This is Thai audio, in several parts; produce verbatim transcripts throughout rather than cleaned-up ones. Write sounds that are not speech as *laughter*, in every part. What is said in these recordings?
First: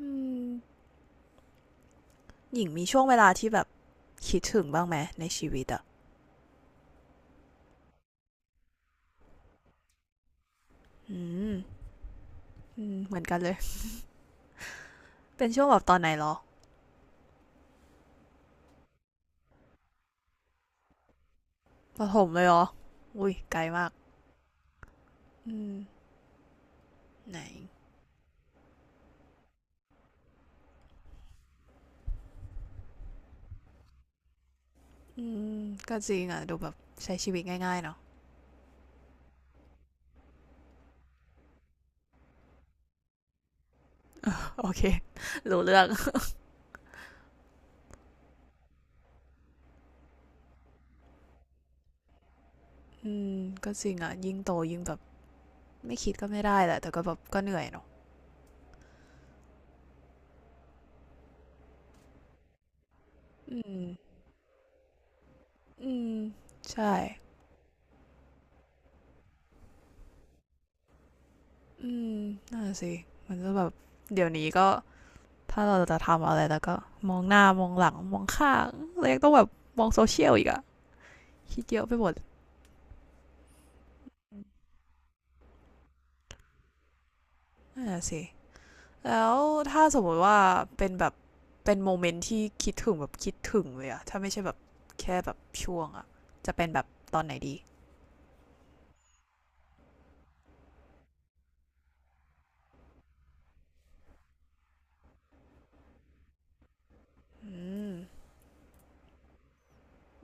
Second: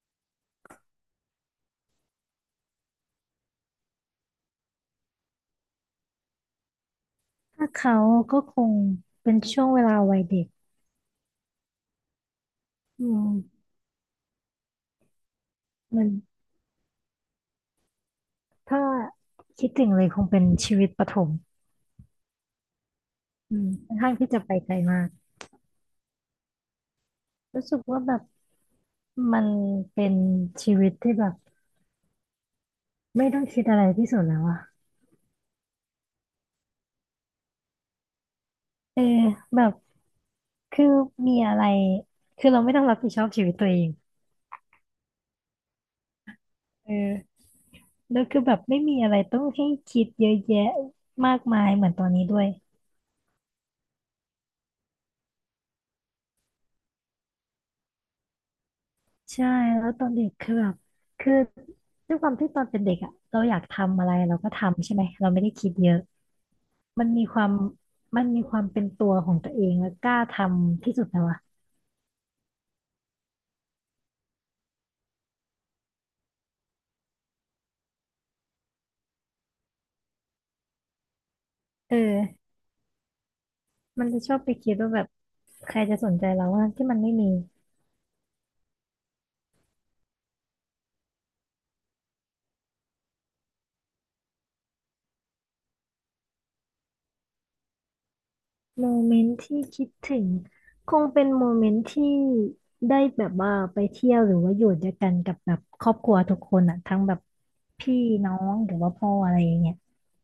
อืมหญิงมีช่วงเวลาที่แบบคิดถึงบ้างไหมในชีวิตอ่ะถ้าเขาก็คงเป็นช่วงเวลาวัยเด็กอืมอืมอืเหมือนมกันเลยเป็นช่วงแบบตอนมัไหนนเหรอถ้าคิดถึงเลยคงเป็นชีวิตประถมประถมเลยเหรออุ้ยอืไกลมมากค่อนข้างที่จะไปไกลมากอืมไหนรู้สึกว่าแบบมันเป็นชีวิตที่แบบไม่ต้องคิดอะไรที่สุดแล้วอะอืมก็จริงอ่ะดูแบบใช้ชีวิตง่ายๆเนาะ เออแบบคือมีอะไรคือเราไม่ต้องรับผิดชอบชีวิตตัวเอง *laughs* โอเครู้เรื่องเออแล้วคือแบบไม่มีอะไรต้องให้คิดเยอะแยะมากมายเหมือนตอนนี้ด้วย อืมก็จริงอ่ะยิ่งโตยิ่งแบบไม่คิดก็ไม่ได้แหละแต่ก็แบบก็เหนื่อยเนาะใช่แล้วตอนเด็กคือแบบคือด้วยความที่ตอนเป็นเด็กอ่ะเราออืยากมทำอะไรเราก็ทำใช่ไหมเราไม่ได้คิดเยอือะมใช่มันมีความมันมีความเป็นตัวของตัวเองแล้วกล้าทำที่สุดแล้วอะอืมนั่นน่ะสิมันก็แบบเดี๋ยวนี้ก็ ถ้าเราจะทำอะไรแล้วก็มองหน้ามองหลังมองข้างแล้วยังต้องแบบมองโซเชียลอีกอะคิดเยอะไปเอหมดอมันจะชอบไปคิดว่าแบบใครจะสนใจเราว่าที่มันไม่มีนั่นนะสิ แล้วถ้าสมมติว่าเป็นแบบเป็นโมเมนต์ที่คิดถึงแบบคิดถึงเลยอะถ้าไม่ใช่แบบแค่แบบช่วงอะจะเป็นแบบตอนไหนดีโมเมนต์ที่คิดถึงคงเป็นโมเมนต์ที่ได้แบบว่าไปเที่ยวหรือว่าอยู่ด้วยกันกับแบบครอบครัวทุกคนอ่ะทั้งแบบอืมพี่น้องหรือว่าพ่ออะไรอย่างเงี้ย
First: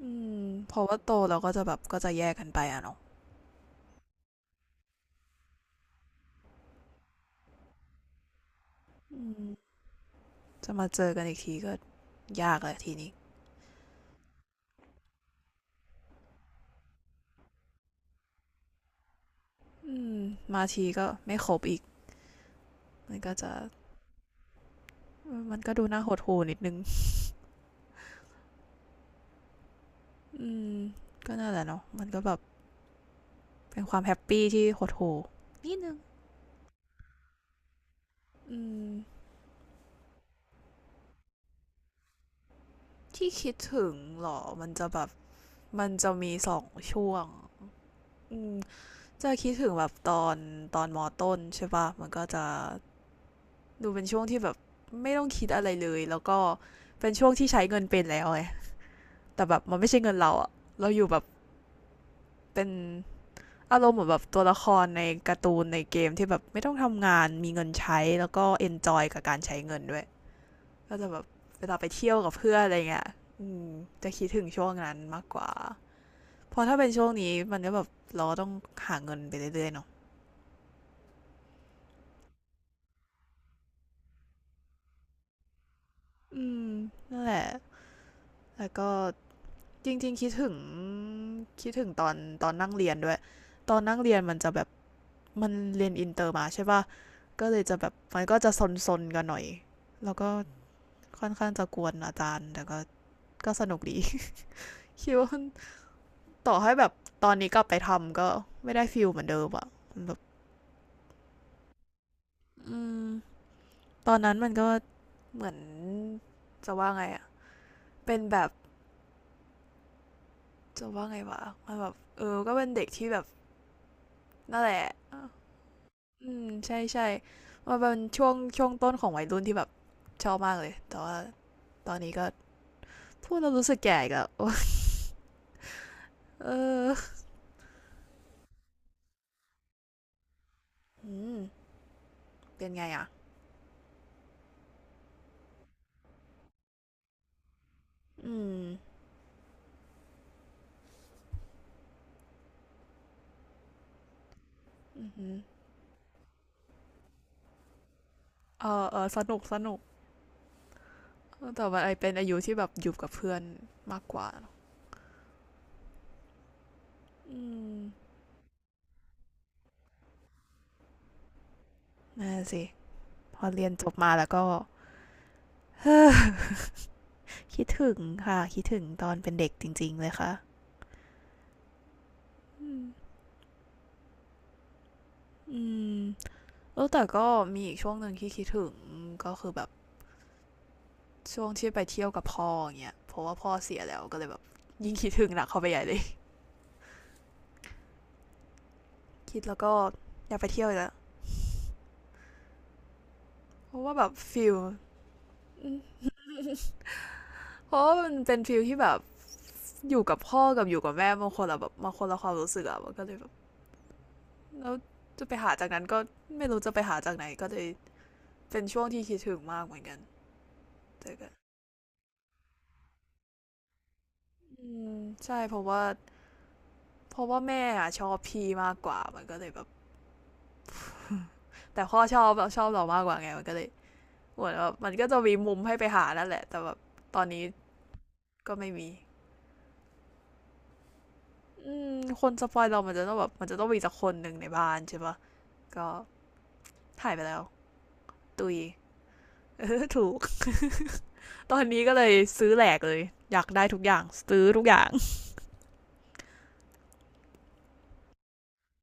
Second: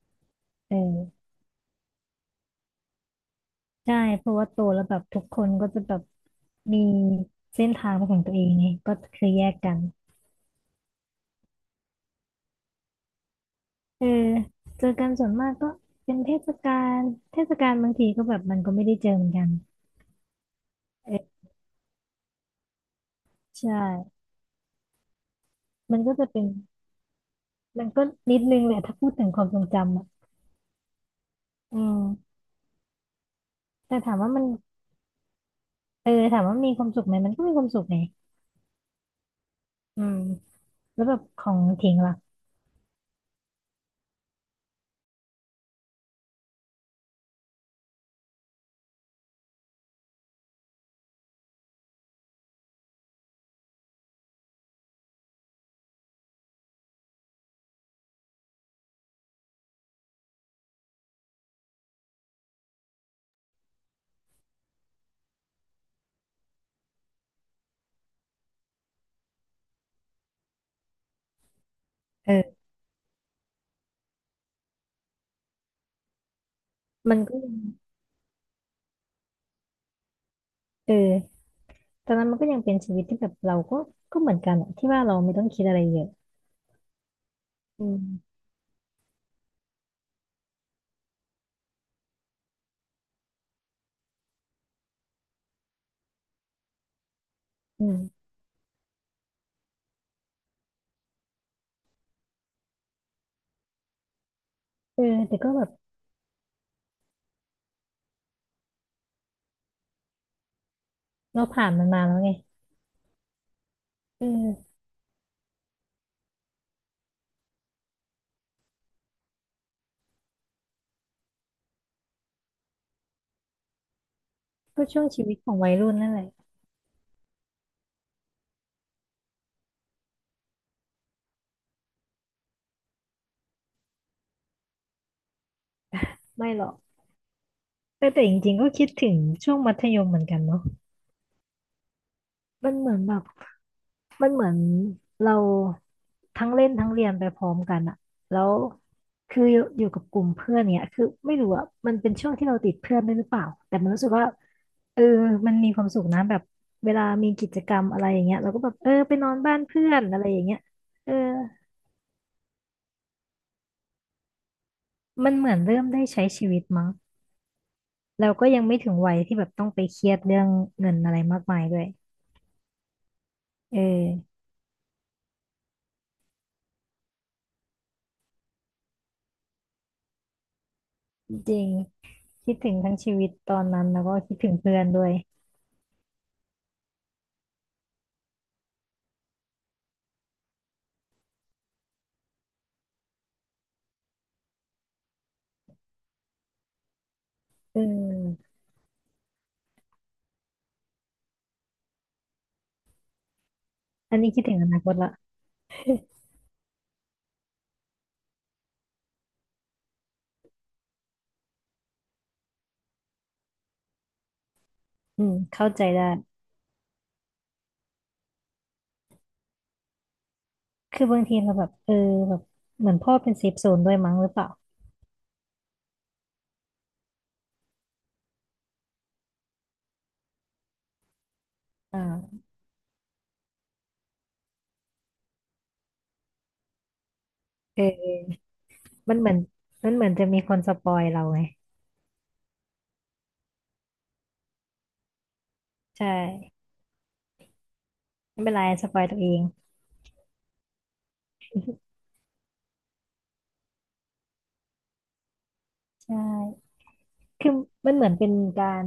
อืมเเพราะว่าโตออ เราก็จะแบบก็จะแยกกันไปอะเนาะใช่เพราะว่าโตแล้วแบบทุกคนก็จะแบบมีเส้นทางเป็นของตัวเองไงก็อืคือแยมกกันจะมาเจอกันอีกทีก็ยากเลยทีนี้เออเจอกันส่วนมากก็เป็นเทศกาลเทศกาลบางทีก็แบบมันก็ไม่ได้เจอเหมือนกันอืมมาทีก็เออไม่ครบอีกมันก็จะใช่มันก็ดูมัน่านหก็ดจะหู่เป็นนิดนึง มันก็นิดนึงแหละถ้าพูดถึงความทรงจำอ่ะอืมก็นั่นแหละอืเนาะมันก็แบมบเป็นคแต่วามแฮถามปว่ามัปี้นที่หดหู่นิดนึงเออถามว่ามีความสุขไหมมันก็มีความสุขไงอืมอืมแล้วแบบของทิ้งล่ะที่คิดถึงเหรอมันจะแบบมันจะมีสองช่วงอืมจะคิดถึงแบบตอนตอนมอต้นใช่ปะมันก็จะดูเป็นช่วงที่แบบไม่ต้องคิดอะไรเลยแล้วก็เป็นช่วงที่ใช้เงินเป็นแล้วไงแต่แบบมันไม่ใช่เงินเราอะเราอยู่แบบเป็นอารมณ์เหมือนแบบตัวละครในการ์ตูนในเกมที่แบบไม่ต้องทำงานมีเงินใช้แล้วก็เอนจอยกับการใช้เงินด้วย ก็จะแบบเวลาไปเที่ยวกับเพื่อเออนอะไรเงี้ยอืมจะคิดถึงช่วงนั้นมากกว่า เพราะถ้าเป็นช่วมังนก็นี้ยังมันก็แบบเราต้องหาเงินไปเรื่อยๆเนาะเออตอนนั้นมันก็ยังเป็นชีวิตที่แบบเราก็ก็เหมือนกันอะที่ว่าเราไม่ต้องคิดอะไรเยอะ อืมนั่นแหละอืมแล้วก็จริงๆคิดถึงคิดถึงตอนตอนนั่งเรียนด้วย ตอนนั่งเรียนมันจะแบบมันเรียนอินเตอร์มาใช่ป่ะก็เลยจะอืแบบมัมนก็จะซนๆกันหน่อยแล้วก็ค่อนข้างจะกวนอาจารย์แต่ก็ก็สนุกดี เอ *laughs* คิอดว่าแต่ก็แบบต่อให้แบบตอนนี้กลับไปทำก็ไม่ได้ฟิลเหมือนเดิมอะแบบ เราผ่านมันมาแล้วไงอืมตอเนนั้นมันก็ออเหมือนจะว่าไงอะเป็นแบบจะว่าไงวะมันแบบเออก็เป็นเด็กที่แบบนั่นแหก็ละช่วงชีวิตของวัยรุ่นนั่นแหละอืมใช่ใช่มันเป็นช่วงช่วงต้นของวัยรุ่นที่แบบชอบมากเลยแต่ว่าตอนนี้ก็พูดแล้วรู้สึกแก่อีกแล้วโอ๊ย ไม่ *laughs* เหรอกออแต่แต่จริงๆก็คิดถึงช่วงมัธยมเหมือนกันเนาะอืมมัเป็นนเหไงมือนอะแบบมันเหมือนเราทั้งเล่นทั้งเรียนไปพร้อมกันอะแล้อืวมคืออยู่อยู่กับกลุ่มเพื่อนเนี่ยคือไม่รู้อะมันเป็นช่วงที่เราติดเพื่อนด้วยหรือเปล่าแต่มันรู้สึกว่าเอออือหือมันมีความสุขนะแบบเวลามีกิจกรรมอะไรอย่างเงี้ยเราก็แบเอบเอออเออไปสนอนนุกบ้าสนนุเพื่กอนอะไรอย่างเงี้ยเออแต่ว่าไอเป็นอายุที่แบบอยู่กับเพื่อนมากกว่าเนอะมันเหมือนเริ่มได้ใช้ชีวิตมั้ง อืมเราก็ยังไม่ถึงวัยที่แบบต้องไปเครียดเรื่องเงินอะไรมากมายด้วยนั่นสิพอเรียเอนจบมาแล้วอก็ *sighs* คิดถึงค่ะคิดถึงตอนเป็นเด็กจริงๆเลยค่ะจริงคิดถึอืงมทั้งชีวิตตอนนั้นแล้วก็คิดถึงเพื่อนด้วยอแล้วแต่ก็มีอีกช่วงหนึ่งที่คิดถึงก็คือแบบช่วงที่ไปเที่ยวกับพ่ออย่างเงี้ยเพราะว่าพ่อเสียแล้วก็เลยแบบยิ่งคิดถึงหนักเข้าไปใหญ่เลยเออคิดแล้วก็อยากไปเที่ยวอีกแล้วเพราะว่าแบอับนนี้คิดฟิถึงล อนาคตละ *laughs* เพราะว่ามันเป็นฟิลที่แบบอยู่กับพ่อกับอยู่กับแม่บางคนอะแบบบางคนละความรู้สึกอะมันก็เลยแบบแล้วอืจะมไปหาเข้าจากใจนั้นได้ก็ไม่รู้จะไปหาจากไหนก็เลยเป็นช่วงที่คิดถึงมากเหมือนกันคือเจบาองกัทีน เราแบบเออแบบเหมือนพ่อเป็นเซฟโซนด้วยมั้งหรือเปล่าอืมใช่เพราะว่าเพราะว่าแม่อะชอบพี่มากกว่ามันก็เลยแบบแต่อ่าพ่อชอบเราชอบเรามากกว่าไงมันก็เลยเหมือนแบบมันก็จะมีมุมให้ไปหานั่นแหละแต่แบบตอนนี้เออก็ไม่มีมันเหมือนมันเหมือนจะมีคนสปอยเราไงอืมคนสปอยเรามันจะต้องแบบมันจะต้องมีสักคนหนึ่งในบ้านใช่ปะก็ใช่หายไปแล้วไม่เป็ตุนไรย สปอยตัวเอง *laughs* เออถูกตอนนี้ก็เลยซื้อแหลกเลยอยากได้ทุกอย่างซื้อทุกอย่างใช่คือมันเหมือนเป็นการ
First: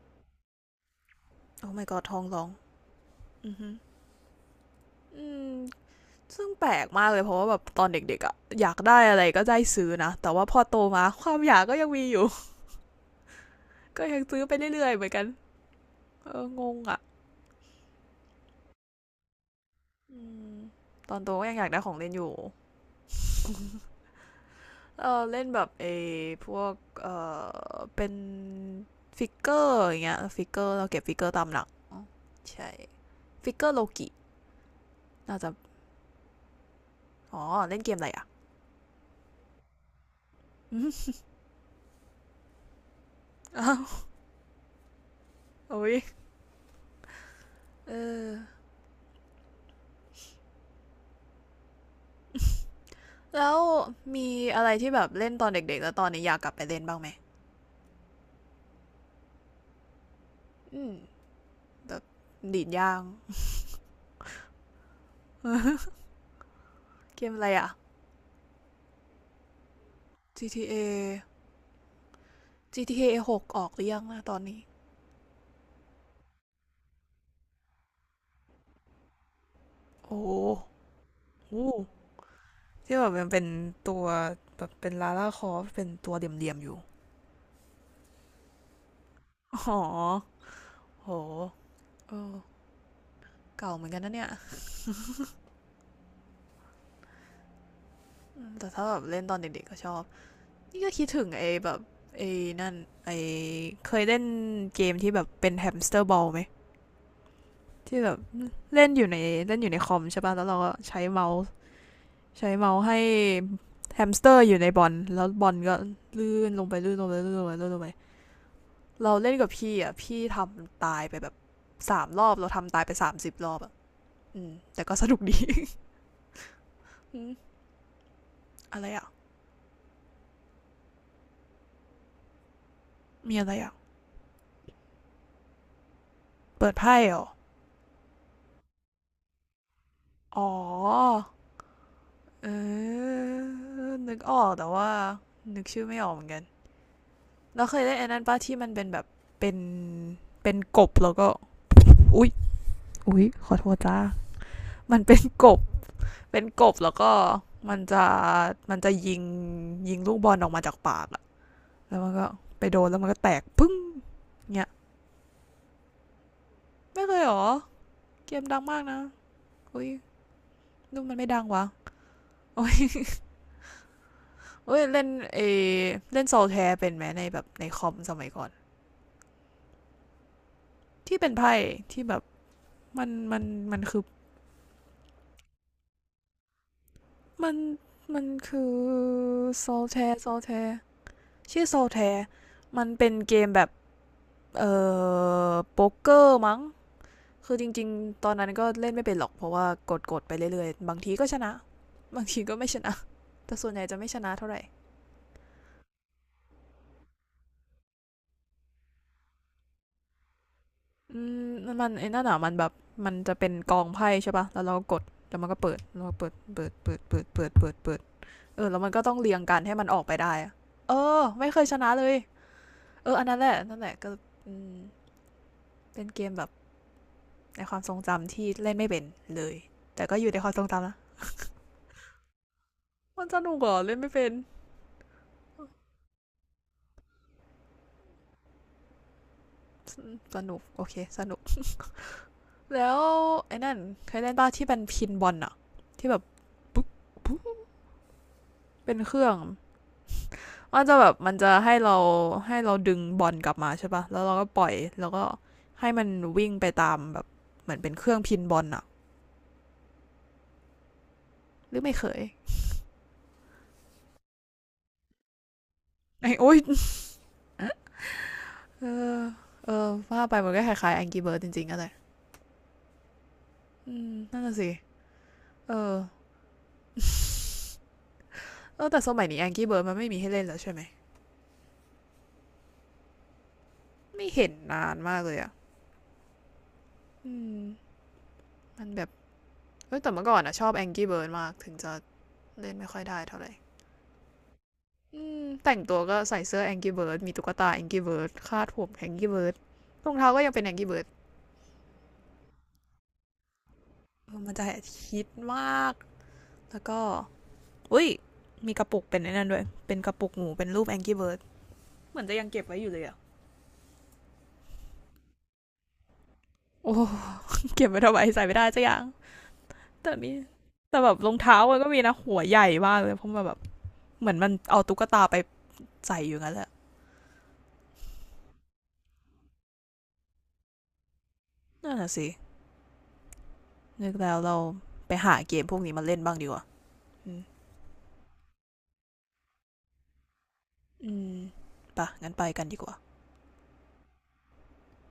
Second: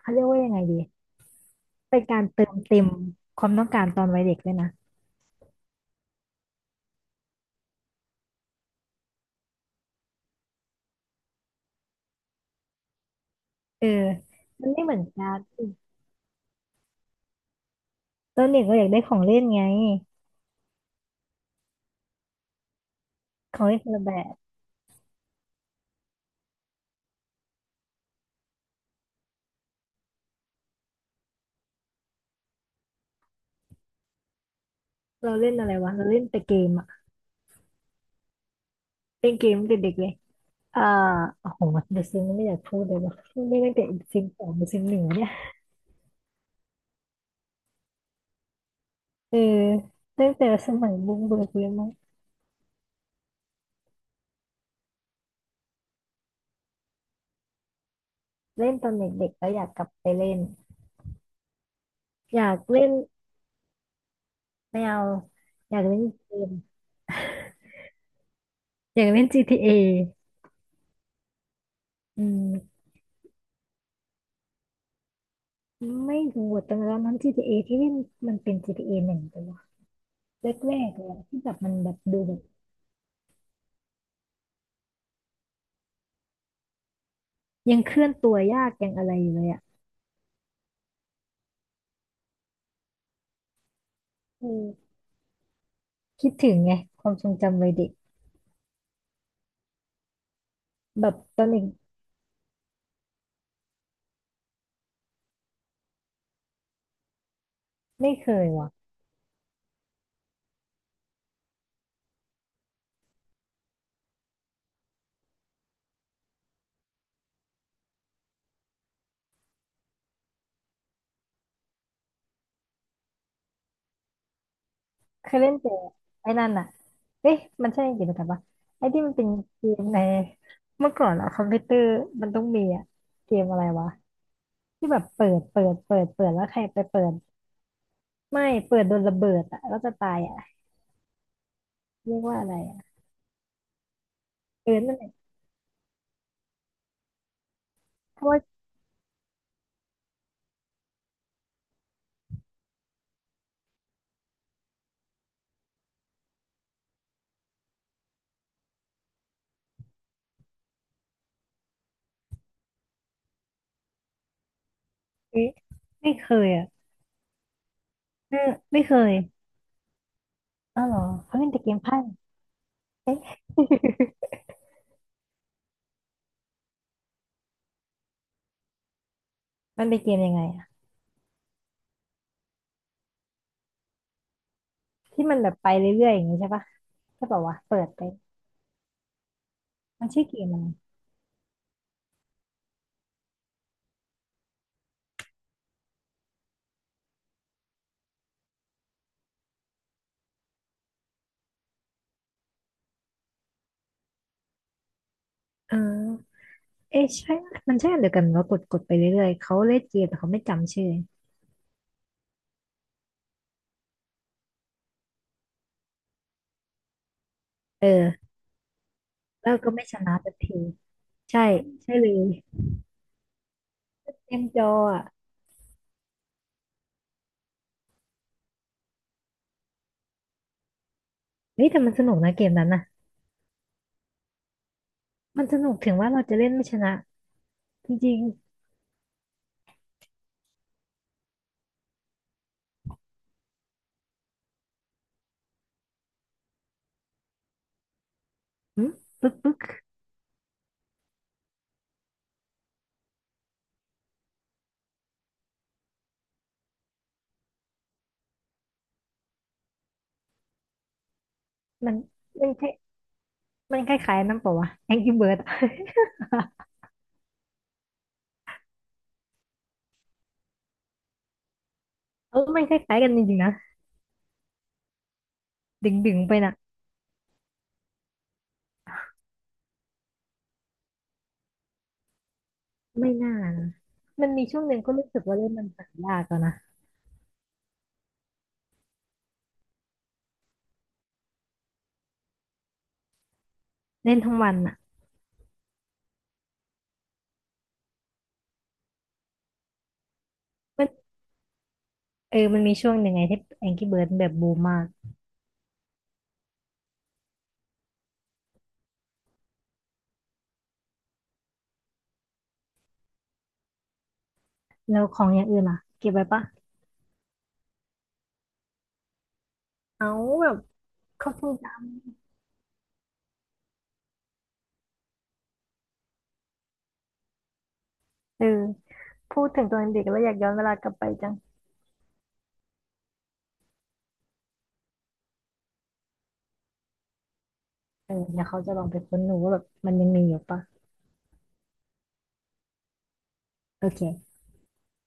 เขาเรียกว่ายังไงดีโอ้ my เป็น god ทกาอรงร้เติองมเต็มควาอืมอต้องหืการตอนวัยเด็กเลยนะ อืม ซึ่งแปลกมากเลยเพราะว่าแบบตอนเด็กๆอะอยากได้อะไรก็ได้ซื้อนะแต่ว่าพอโตมา *laughs* ความอยากก็ยังมีอยู่ เออ *laughs* ก็ยังซื้อไปมันไม่เรื่เหอยมืๆอนเหมือนกันการ์ดสิเอองงอ่ะตอนเด็กเราอยากได้ของเล่นไงอมตอนโตก็ยังอยากได้ของเล่นอยู่ ของเล่น *laughs* คนละแบบเออเล่นแบบเอพวกเออเป็นฟิกเกอร์อย่างเงี้ยฟิกเกอร์เราเก็บฟิกเกอร์ตามหลังใช่ฟิกเกอร์โลกิเราน่าจะเล่นอะไรวะเราเล่นแต่เกมอะอ๋อเล่นเกมอะไรอะ เล่นเกมตั้งแต่เด็กเลยอ่า *laughs* อโอ้โหเดอะซิมไม่อยากพูดเลยว่ะไม่ตั้งอ้าแต่วซิมสองหรือซิมหนึ่งวะเนี่ยโอ้ยเออเออตั้งแต่สมัยบุ้งเบิกเลยมั้งแล้วมีอะไรที่แบบเล่นตอนเด็กๆแล้วตอนนี้อยากกลับไปเล่นบ้างไหม เล่นตอนเด็กๆแล้วอยากกลับไปเล่นอืมแต่อยากดีดเล่นยาง ไม่เอาอยาก *laughs* เล่นเกมเกมอะไรอ่ะ อยากเล่น จี ที เอ อ จี ที เอ อืม จี ที เอ หกอจีทีเอหกออกหรือยังนะตอนนี้ไม่รู้แตตอนนั้น จี ที เอ ทีเอที่เล่นมันเป็น จี ที เอ หนึ่งแต่ว่าโอ้โหแรกๆเลยอะที่แบบอู้มันแบบดูแบบ ที่แบบมันเป็นตัวแบบเป็นลาล่าคอฟเป็นตัวเดี่ยมๆอยู่ยังเคลื่อนตัวยากยังอะไรอยู่เลยอ่ะอ๋อโหเออเก่าเหมือนกันนะเนี่ยอืมคิดถึงไงความทรงจำวัยเด็กอืมแต่ถ้าแบบเล่นตอนเด็กๆก็ชอบนี่ก็คิแบดบถึงตอนไอ้เด็กแบบไอ้นั่นไอ้เคยเล่นเกมที่แบบเป็นแฮมสเตอร์บอลไหมที่ไม่แบบเคยว่ะเล่นอยู่ในเล่นอยู่ในคอมใช่ป่ะแล้วเราก็ใช้เมาส์ ใช้เมาส์ให้แฮมสเตอร์อยู่ในบอลแล้วบอลก็ลื่นลงไปลื่นลงไปลื่นลงไปลื่นลงไปเราเล่นกับพี่อ่ะพี่ทำตายไปแบบสามรอบเราทำตายไปสามสิบรอบอ่ะอืมแต่ก็สนุกเคดี ยเล่นแต่ไอ้นั่นอ่ะ *laughs* เอ๊ะอมันใช่กิจกรรมปะะไอ้ไรที่อ่ะมันเป็นเกมในเมื่อก่อนอะคอมพิวเตอร์มันต้องมีอะเกมีมอะไรอะไรอ่ะวะที่แบบเปิดเปิดเปิดเปิดแล้วใครเปิดไปไพ่เปิเหดรอไม่เปิดโดนระเบิดอ่ะแล้วจะตายอ่ะอ๋อเรียกว่าอะเอไรอ่ะอนึกออกเอแต่อว่านั่นแหละนึกชื่อไม่ออกเหมือนกันเราเคยเล่นไอ้เพนั้นราะป้าว่าที่มันเป็นแบบเป็นเป็นกบแล้วก็อุ๊ยอุ๊ยขอโทษจ้ามันเป็นกบ เป็นกบแล้วก็มันจะมันจะยิงยิงลูกบอลออกมาจากปากอะแล้วมันก็ไปโดนแล้วมันก็แตกพึ่งเนี่ยเอ๊ะไม่เคยอ่ะไม่เคยหรอเกเออมดังมาไม่กเคนะยอุ้ยอ้าวเหรอนู่มันไม่เขาดังเล่นแต่วะเกมไพ่ โอ้ยโอ้ยเล่นเอเล่นโซลแทร์เป็นไหมในแบบในคอมสมัยก่อน *laughs* มันเป็นเกมยังไงอะ ที่เป็นไพ่ที่แบบมันมันมันคือที่มันแบบไปเรื่อยๆอย่างนี้ใช่ปะใช่ป่ามัวะนเปิดไปมันคือโซลแทมันชื่ร์อโซเกลมแทอะไรร์ชื่อโซลแทร์มันเป็นเกมแบบเออโป๊กเกอร์มั้ง คือจริงๆตอนนั้นก็เล่นไม่เป็นหรอกเพราะว่ากดๆไปเรื่อยๆบางทีก็ชนะบางทีก็ไม่ชนะแต่ส่วนใหญ่จะไม่ชนะเท่าไหร่เออเอ๊ะใช่มันใช่อันเดียวกันว่ากดกดไปเรื่อยๆเขาเล่นเกมแต่เขาไม่จำชื่ออืมมันไอ้นั่นอ่ะมันแบบมันจะเป็นกองไพ่ใช่ปะแล้วเราก็ดแล้วมันก็เปิดเราเปิดเปิดเปิดเปิดเปิดเปิดเปิดเออเออแล้วมันก็ต้องเรียงแล้วกันก็ให้ไม่มันชออกไปนะสัได้กทีเออใช่ไม่เคยชนะใช่เลเลยยเอออันนั้นแหละนั่นแหละก็เกมอืจอมอ่ะเป็นเกมแบบในความทรงจำที่เล่นไม่เป็นเลยแต่ก็อยู่ในความทรงจำนะเฮ้ยแต่มันสนุกนะเกมนั้นนะมันสนุกเหรอเล่นไม่เป็นมันสนุกถึงว่าเราจะเล่นไม่ชนะจริงสนุกโอเคสนุก แล้วไอ้นั่นเคยเล่นป้าที่เป็นพินบอลอะที่แบบปุ๊บปุ๊บๆหึเป็นเครื่ปึ๊อกงปึ๊กมันจะแบบมันจะให้เราให้เราดึงบอลกลับมาใช่ปะแล้วเราก็ปล่อยแล้วก็ให้มันวิ่งไปตามแบบเหมือนเป็นเครื่องพินบอลอะหรือมัไม่นเคย มันคล้ายมันคล้ายๆนั่นเปล่าวะ Angry Bird อะ *laughs* ไอ้โอ๊ย *laughs* เออเออว่าไปมันก็คล้ายๆแองกี้เบิร์ดจริงๆอะไรเออมันคล้ายๆกันจริงๆนะอืมนั่นน่ะสิเอดึอ งดึงไปนะ *laughs* เออแต่สมัยนี้แองกี้เบิร์ดมันไม่มีให้เล่นแล้วใช่ไหมไม่น่านะมัไม่นมีเห็นช่วงหนึ่งนาก็นรู้สึมากกเลว่ายเล่อะนมันหายากแล้วนะอืมมันแบบ เฮ้ยแต่เมื่อก่อนอะชอบ Angry Bird มากถึงจะเล่นไม่ค่อยได้เท่าไหร่เล่นทั้งวันอ่ะ แต่งตัวก็ใส่เสื้อ Angry Bird มีตุ๊กตา Angry Bird คาดผม Angry Bird รองเท้าก็ยังเป็น Angry Bird เออมันมีช่วงหนึ่งไงที่ แองกรี้ เบิร์ดส์ แบบบูเมันมจะมากฮิตมากแล้วก็อุ้ยมีกระปุกเป็นนั่นด้วยเป็นกระปุกหมูเป็นรูป Angry Bird เหมือนจะยังเก็บไว้อยู่เลยอะแล้วของอย่างอื่นอ่ะเก็บไว้ปะโอ้เก็บไว้ทำไมใส่ไม่ได้จะยัางเอาแต่มีแบบแต่แบบรเขาองคงเท้าจะมันก็มีนะหัวใหญ่มากเลยเพราะมันแบบเหมือนมันเอาตุ๊กตาไปใส่อยู่งั้นแหละเออพูดถึงตอนเด็กแล้วอยากย้อนเวลากลับไปจังนั่นน่ะสินึกแล้วเราไปหาเกมพวกนี้มาเล่นบ้างดีกว่า อืมเออเดี๋ยวเขาจะลองไปค้นดูว่าแบบมันยังมีอยู่ปะอืมปะงั้นไปกันดีกว่าโอเค